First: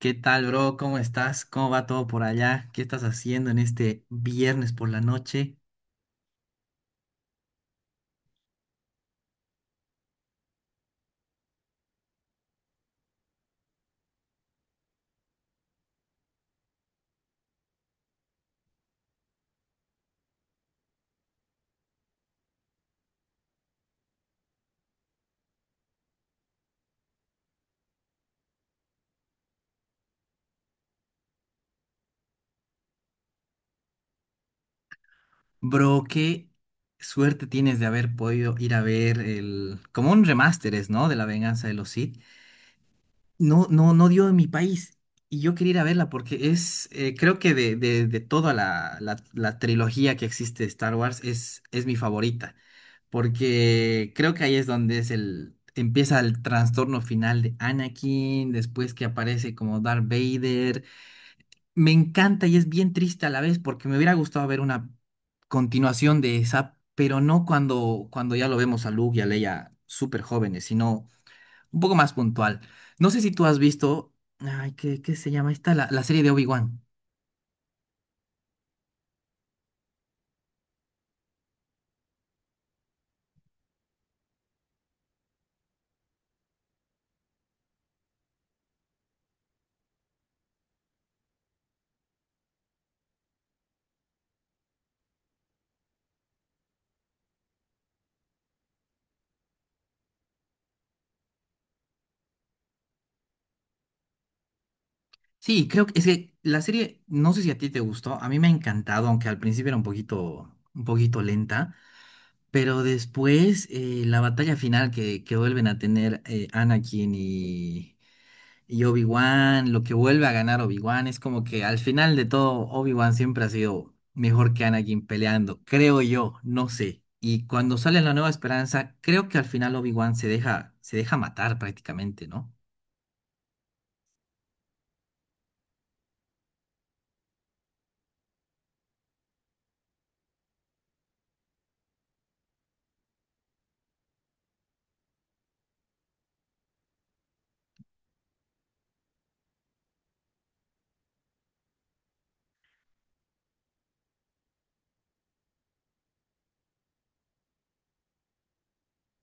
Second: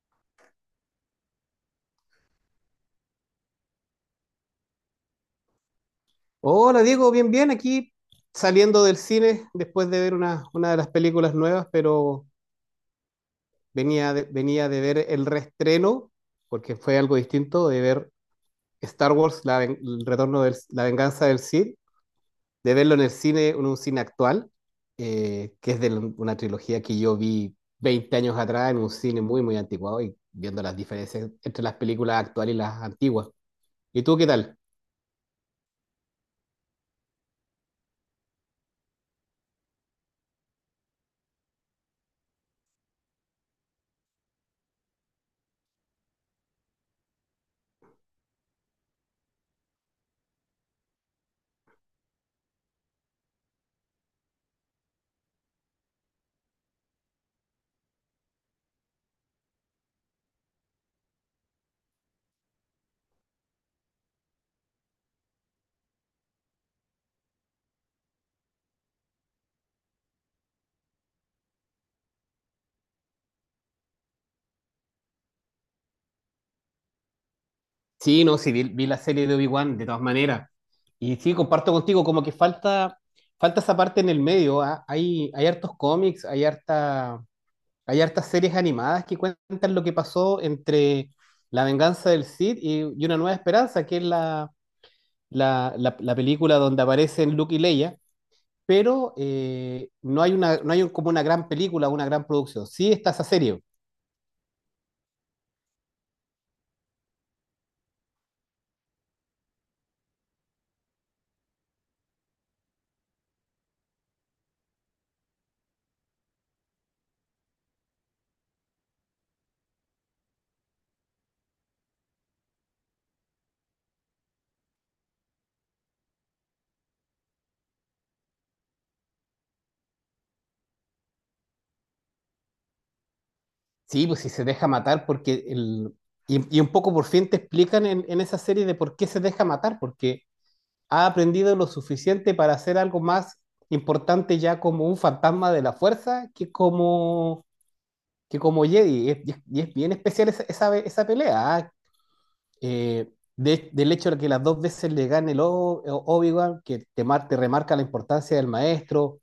¿Qué tal, bro? ¿Cómo estás? ¿Cómo va todo por allá? ¿Qué estás haciendo en este viernes por la noche? Hola Diego, bien, bien, aquí saliendo del cine después de ver una de las películas nuevas, pero venía de ver el reestreno, porque fue algo distinto, de ver Star Wars, el retorno de la venganza del Sith, de verlo en el cine, en un cine actual, que es una trilogía que yo vi 20 años atrás en un cine muy, muy anticuado, y viendo las diferencias entre las películas actuales y las antiguas. ¿Y tú qué tal? Bro, qué suerte tienes de haber podido ir a ver el... como un remaster es, ¿no? De La Venganza de los Sith. No, no, dio en mi país. Y yo quería ir a verla porque es, creo que de toda la trilogía que existe de Star Wars es mi favorita. Porque creo que ahí es donde es el, empieza el trastorno final de Anakin, después que aparece como Darth Vader. Me encanta y es bien triste a la vez porque me hubiera gustado ver una continuación de esa, pero no cuando ya lo vemos a Luke y a Leia súper jóvenes, sino un poco más puntual. No sé si tú has visto, ay, ¿qué se llama esta? La serie de Obi-Wan. Sí, no, sí, vi la serie de Obi-Wan de todas maneras. Y sí, comparto contigo, como que falta, falta esa parte en el medio. Hay, hay hartos cómics, hay harta, hay hartas series animadas que cuentan lo que pasó entre La venganza del Sith y Una nueva esperanza, que es la película donde aparecen Luke y Leia. Pero no hay una, no hay un- como una gran película, una gran producción. Sí está esa serie. Sí, creo que es que la serie, no sé si a ti te gustó, a mí me ha encantado, aunque al principio era un poquito lenta. Pero después, la batalla final que vuelven a tener Anakin y Obi-Wan, lo que vuelve a ganar Obi-Wan, es como que al final de todo, Obi-Wan siempre ha sido mejor que Anakin peleando, creo yo, no sé. Y cuando sale La Nueva Esperanza, creo que al final Obi-Wan se deja matar prácticamente, ¿no? Sí, pues si se deja matar, porque y un poco por fin te explican en esa serie de por qué se deja matar, porque ha aprendido lo suficiente para hacer algo más importante ya como un fantasma de la fuerza que que como Jedi. Y es, y es bien especial esa pelea. ¿Ah? Eh, del hecho de que las dos veces le gane Obi-Wan, que te remarca la importancia del maestro,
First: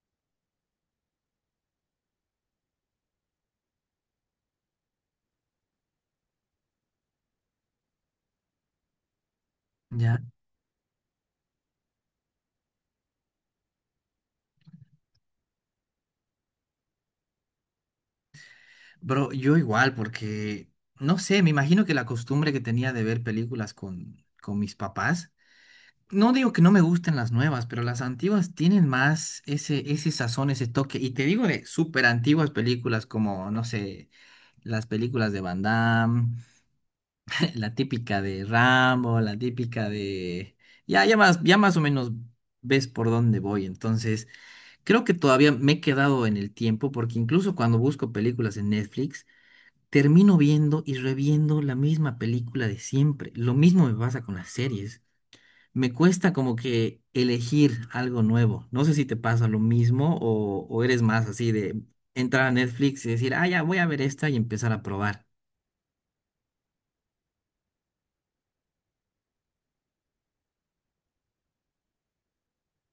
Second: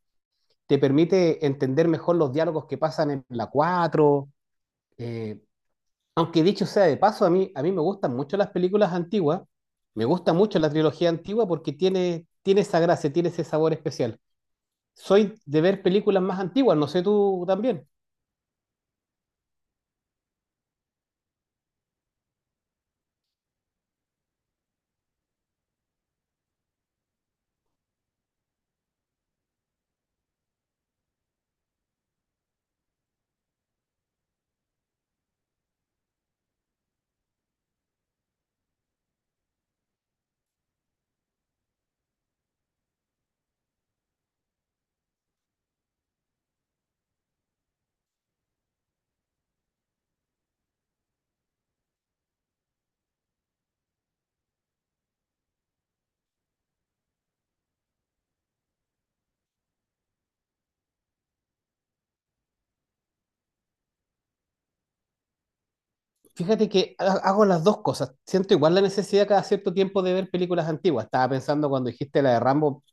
te permite entender mejor los diálogos que pasan en la cuatro. eh, Aunque dicho sea de paso, a mí me gustan mucho las películas antiguas, me Ya. gusta mucho la trilogía antigua porque tiene, tiene esa gracia, tiene ese sabor especial. Soy de ver películas más antiguas, no sé tú también. Bro, yo igual, porque, no sé, me imagino que la costumbre que tenía de ver películas con mis papás. No digo que no me gusten las nuevas, pero las antiguas tienen más ese, ese sazón, ese toque. Y te digo de súper antiguas películas como, no sé, las películas de Van Damme, la típica de Rambo, la típica de... Ya, ya más o menos ves por dónde voy. Entonces, creo que todavía me he quedado en el tiempo porque incluso cuando busco películas en Netflix, termino viendo y reviendo la misma película de siempre. Lo mismo me pasa con las series, me cuesta como que elegir algo nuevo. No sé si te pasa lo mismo o eres más así de entrar a Netflix y decir, ah, ya voy a ver esta y empezar a probar. Fíjate que hago las dos cosas. Siento igual la necesidad cada cierto tiempo de ver películas antiguas. Estaba pensando cuando dijiste la de Rambo,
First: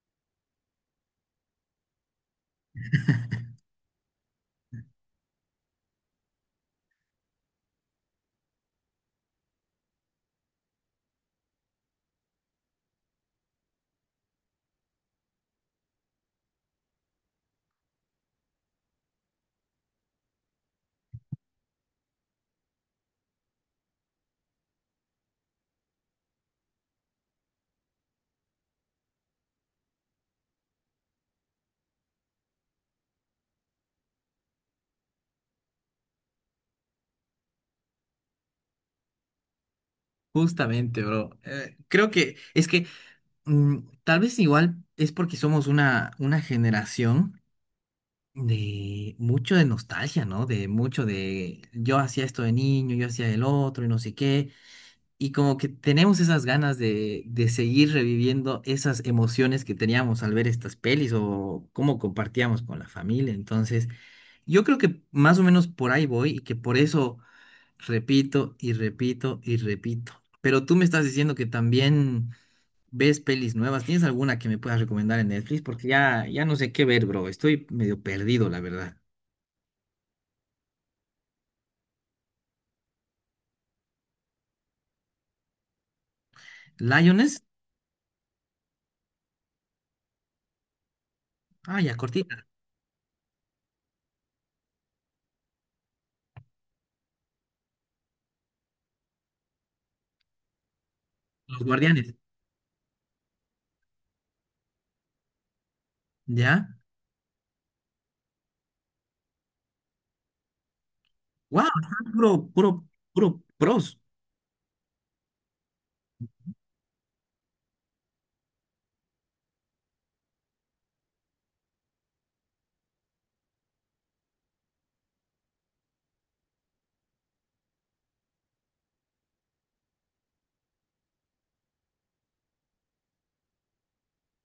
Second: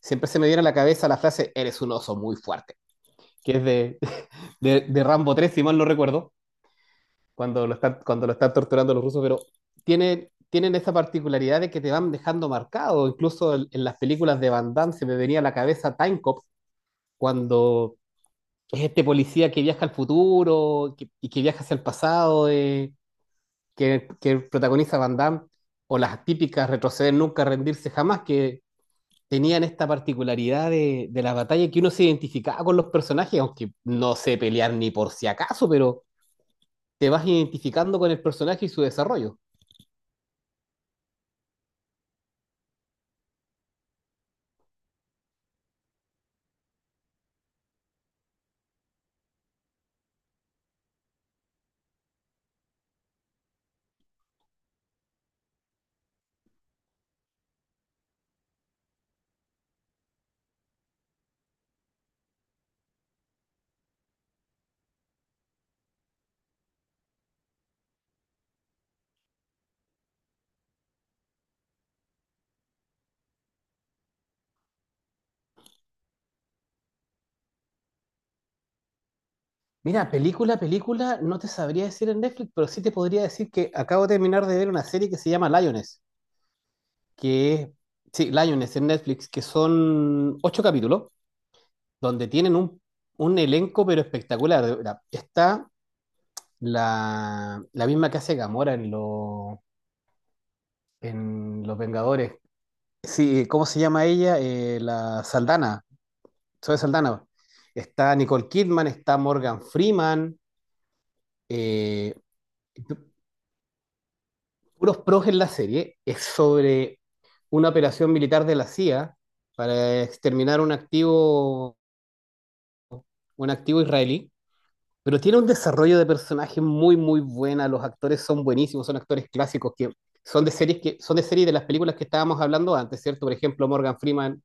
siempre se me viene a la cabeza la frase, eres un oso muy fuerte, que es de, de Rambo tres, si mal no recuerdo. Cuando lo están torturando los rusos, pero tienen, tienen esa particularidad de que te van dejando marcado. Incluso en las películas de Van Damme se me venía a la cabeza Time Cop, cuando es este policía que viaja al futuro y que viaja hacia el pasado, que protagoniza Van Damme, o las típicas retroceder nunca, rendirse jamás, que tenían esta particularidad de la batalla, que uno se identificaba con los personajes, aunque no sé pelear ni por si acaso, pero te vas identificando con el personaje y su desarrollo. Justamente, bro. Creo que es que mm, tal vez igual es porque somos una generación de mucho de nostalgia, ¿no? De mucho de yo hacía esto de niño, yo hacía el otro y no sé qué. Y como que tenemos esas ganas de seguir reviviendo esas emociones que teníamos al ver estas pelis o cómo compartíamos con la familia. Entonces, yo creo que más o menos por ahí voy y que por eso repito y repito y repito. Pero tú me estás diciendo que también ves pelis nuevas. ¿Tienes alguna que me puedas recomendar en Netflix? Porque ya, ya no sé qué ver, bro. Estoy medio perdido, la verdad. Mira, película, película, no te sabría decir en Netflix, pero sí te podría decir que acabo de terminar de ver una serie que se llama Lioness, ¿Lioness? que es, sí, Lioness en Netflix, que son 8 capítulos, Ah, ya, donde cortita. tienen un elenco pero espectacular. De verdad. Está la, la misma que hace Gamora en, Los en Los Guardianes. Vengadores. Sí, ¿cómo se llama ella? La Saldana, Zoe ¿Ya? Saldana. Está Nicole Kidman, está Morgan Freeman. ¡Wow! eh, Puro, puro, puro pros. Puros pros en la serie. Es sobre una operación militar de la CIA para exterminar un activo israelí, pero tiene un desarrollo de personaje muy, muy buena, los actores son buenísimos, son actores clásicos, que son de series, que son de series, de las películas que estábamos hablando antes, ¿cierto? Por ejemplo, Morgan Freeman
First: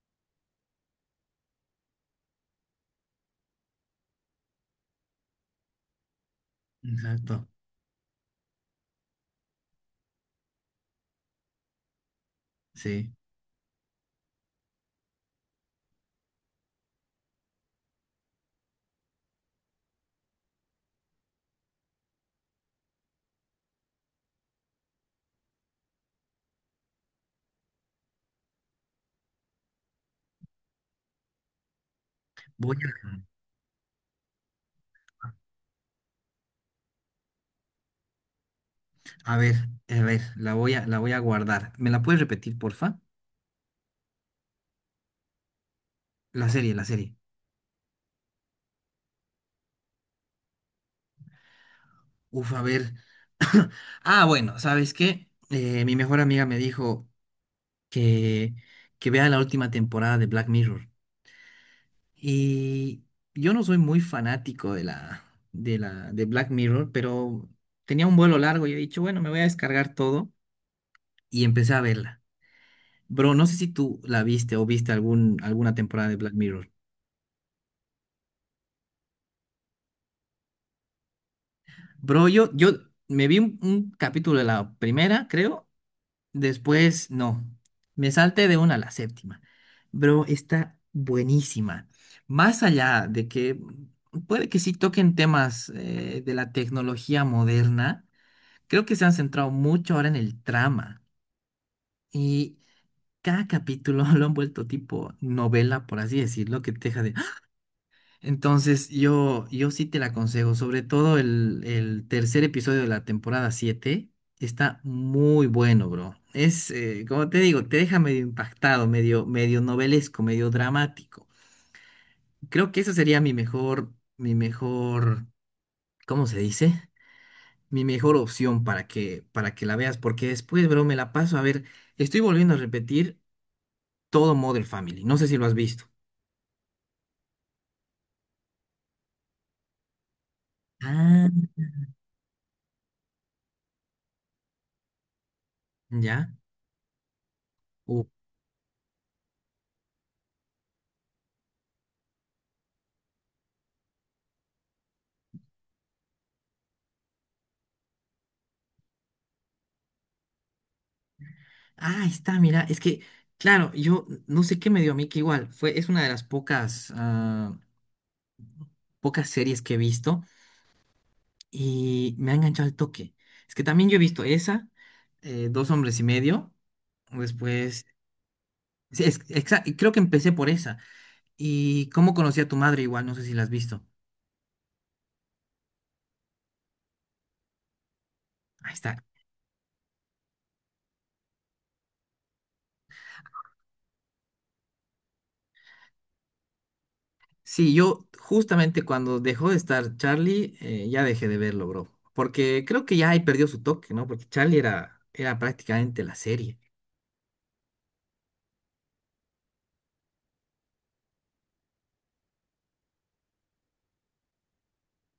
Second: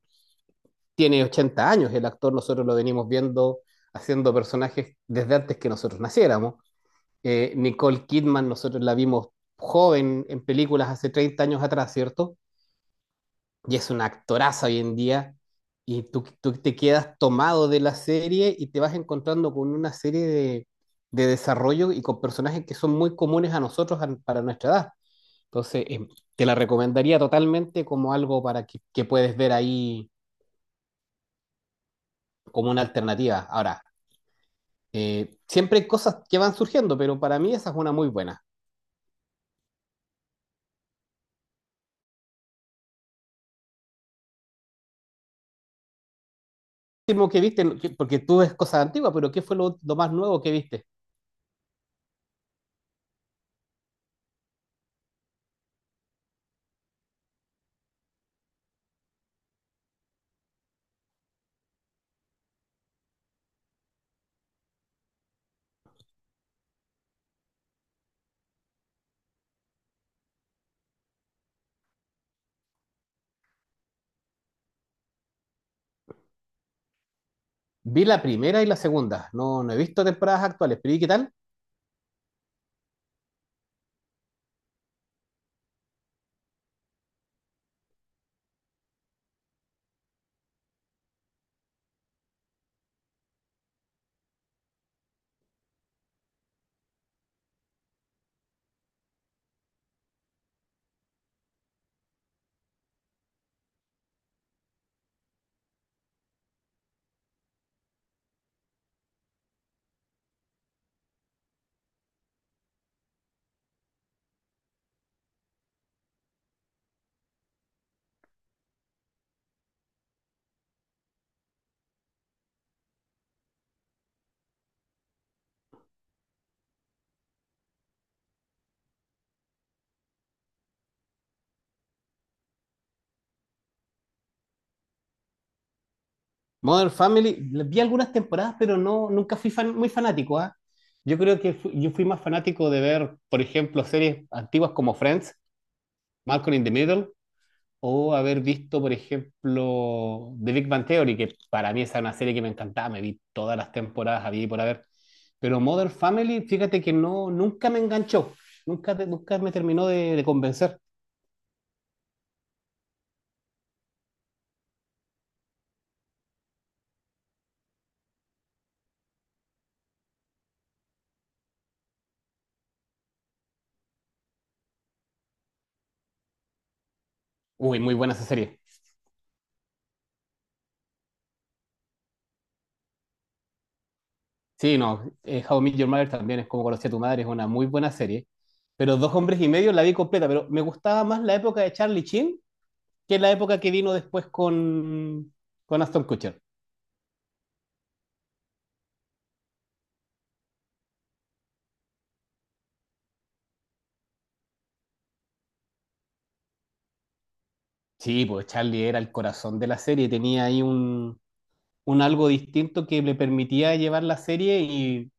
tiene 80 años, el actor, nosotros lo venimos viendo haciendo personajes desde antes que nosotros naciéramos. Exacto, Nicole Kidman nosotros la vimos joven en películas hace 30 años atrás, ¿cierto? sí. Y es una actoraza hoy en día, y tú te quedas tomado de la serie y te vas encontrando con una serie de desarrollo y con personajes que son muy comunes a nosotros para nuestra edad. Entonces, te la recomendaría totalmente como algo para que puedes ver ahí como Voy una alternativa. Ahora, siempre hay cosas que van surgiendo, pero para mí esa es una muy buena. a, a ver, a ver, la voy a guardar. ¿Me la puedes repetir, porfa? La serie, la serie. Último que viste, porque tú ves cosas antiguas, pero ¿qué fue lo más nuevo que viste? Uf, a ver. Ah, bueno, ¿sabes qué? Mi mejor amiga me dijo que, que vea la última temporada de Black Mirror. Y yo no soy muy fanático de de Black Mirror, pero tenía un vuelo largo y he dicho, bueno, me voy a descargar todo y empecé a verla. Bro, no sé si tú la viste o viste alguna temporada de Black Mirror. Vi la primera y la segunda, no, no he visto temporadas actuales, pero ¿y qué tal? Bro, yo me vi un capítulo de la primera, creo. Después, no. Me salté de una a la séptima. Bro, está buenísima. Más allá de que puede que sí toquen temas de la tecnología moderna, creo que se han centrado mucho ahora en el trama. Y cada capítulo lo han vuelto tipo novela, por así decirlo, que te deja. Entonces, yo sí te la aconsejo, sobre todo el tercer episodio de la temporada 7 está muy bueno, bro. Es, como te digo, te deja medio impactado, medio, medio novelesco, medio dramático. Creo que esa sería mi mejor, ¿cómo se dice? Mi mejor opción para para que la veas, porque después, bro, me la paso a ver. Estoy volviendo a repetir todo Modern Family. No sé si lo has visto. Modern Family, vi algunas temporadas, pero no, nunca muy fanático, ¿ah? Yo creo Ah, que yo fui más fanático de ver, por ejemplo, series antiguas como Friends, ¿ya? Malcolm in the Middle, o haber visto, por ejemplo, The Big Bang Theory, que para mí esa era una serie que me encantaba, me vi todas las temporadas, había y por haber. Pero Modern Family, fíjate que no, nunca me enganchó, nunca, nunca me terminó de convencer. Ah, ahí está, mira, es que, claro, yo no sé qué me dio a mí, que igual fue, es una de las pocas, ah, pocas series que he visto y me ha enganchado al toque. Es que también yo he visto esa, Dos hombres y medio, Uy, después, muy buena esa serie. sí, es- exa- y creo que empecé por esa. Y cómo conocí a tu madre, igual, no sé si la has visto. Sí, no, How I Met Your Mother, también es como conocí a tu madre, es una muy buena serie. Ahí Pero está. Dos Hombres y Medio la vi completa, pero me gustaba más la época de Charlie Sheen que la época que vino después con Aston Kutcher. Sí, yo justamente cuando dejó de estar Charlie, ya dejé de verlo, bro. Porque creo que ya ahí perdió su toque, ¿no? Porque Charlie era prácticamente la serie. Sí, pues Charlie era el corazón de la serie, tenía ahí un algo distinto que le permitía llevar la serie, y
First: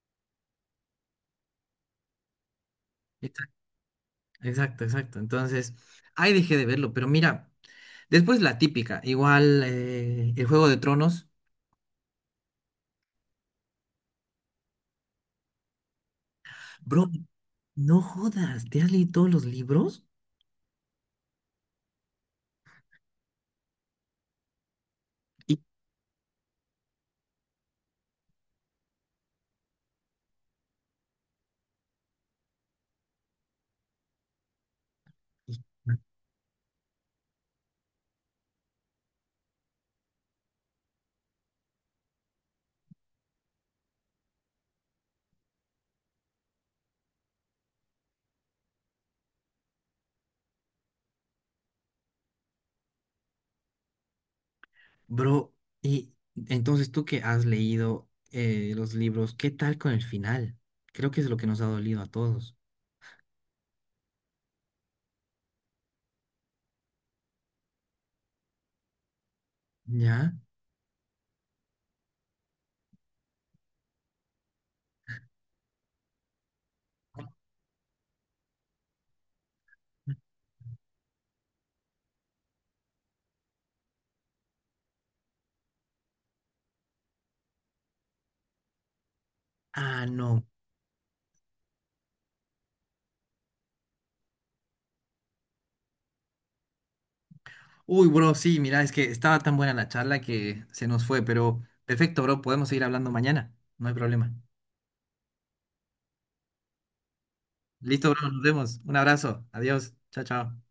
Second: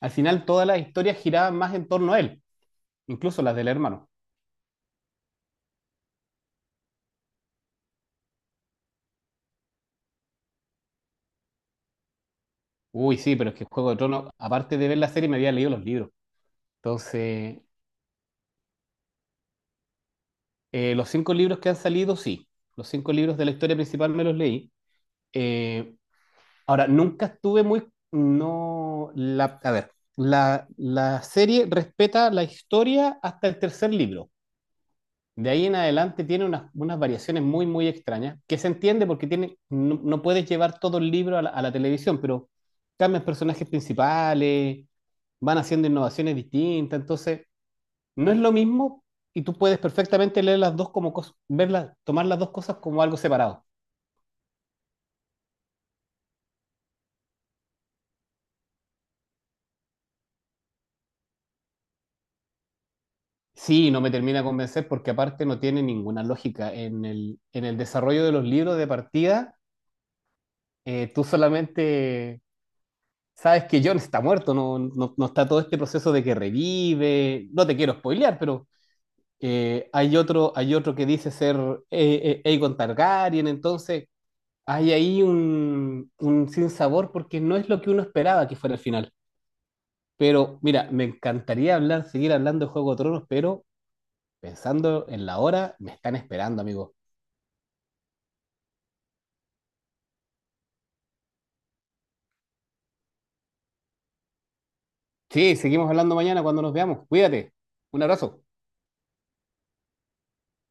al final todas las historias giraban más en torno a él, incluso las del hermano. Exacto, exacto. Entonces, ahí dejé de verlo, pero mira, después la típica, igual el Juego de Tronos. Uy, sí, pero es que Juego de Tronos, aparte de ver la serie, me había leído los libros. Bro, Entonces, no jodas, ¿te has leído todos los libros? Los 5 libros que han salido, sí. Los cinco libros de la historia principal me los leí. Y- Eh, Ahora, nunca estuve muy... No, a ver, la serie respeta la historia hasta el tercer libro. De y- ahí en adelante tiene unas, unas variaciones muy, muy extrañas, que se entiende porque tiene, no, no puedes llevar todo el libro a a la televisión, pero cambian personajes principales, van haciendo innovaciones distintas, entonces no es lo mismo, y tú puedes perfectamente leer las dos como cosas, verlas, tomar las dos cosas como algo separado. Bro, y entonces tú que has leído los libros, ¿qué tal con el final? Creo que es lo que nos ha dolido a todos. Sí, no me termina de convencer porque aparte no tiene ninguna lógica. En el desarrollo de los libros de partida, ¿Ya? Tú solamente sabes que John está muerto, no, no, no está todo este proceso de que revive. No te quiero spoilear, pero hay otro que dice ser Aegon Targaryen, entonces hay ahí un sinsabor porque no es lo que uno esperaba que fuera el final. Ah, no. Pero mira, me encantaría hablar, seguir hablando de Juego de Tronos, pero pensando en la hora, me están esperando, amigo. Uy, bro, sí, mira, es que estaba tan buena la charla que se nos fue, pero perfecto, bro, podemos seguir hablando mañana, no hay problema. Sí, seguimos hablando mañana cuando nos veamos. Cuídate. Un Listo, bro, nos abrazo. vemos. Un abrazo. Adiós. Chao, chao.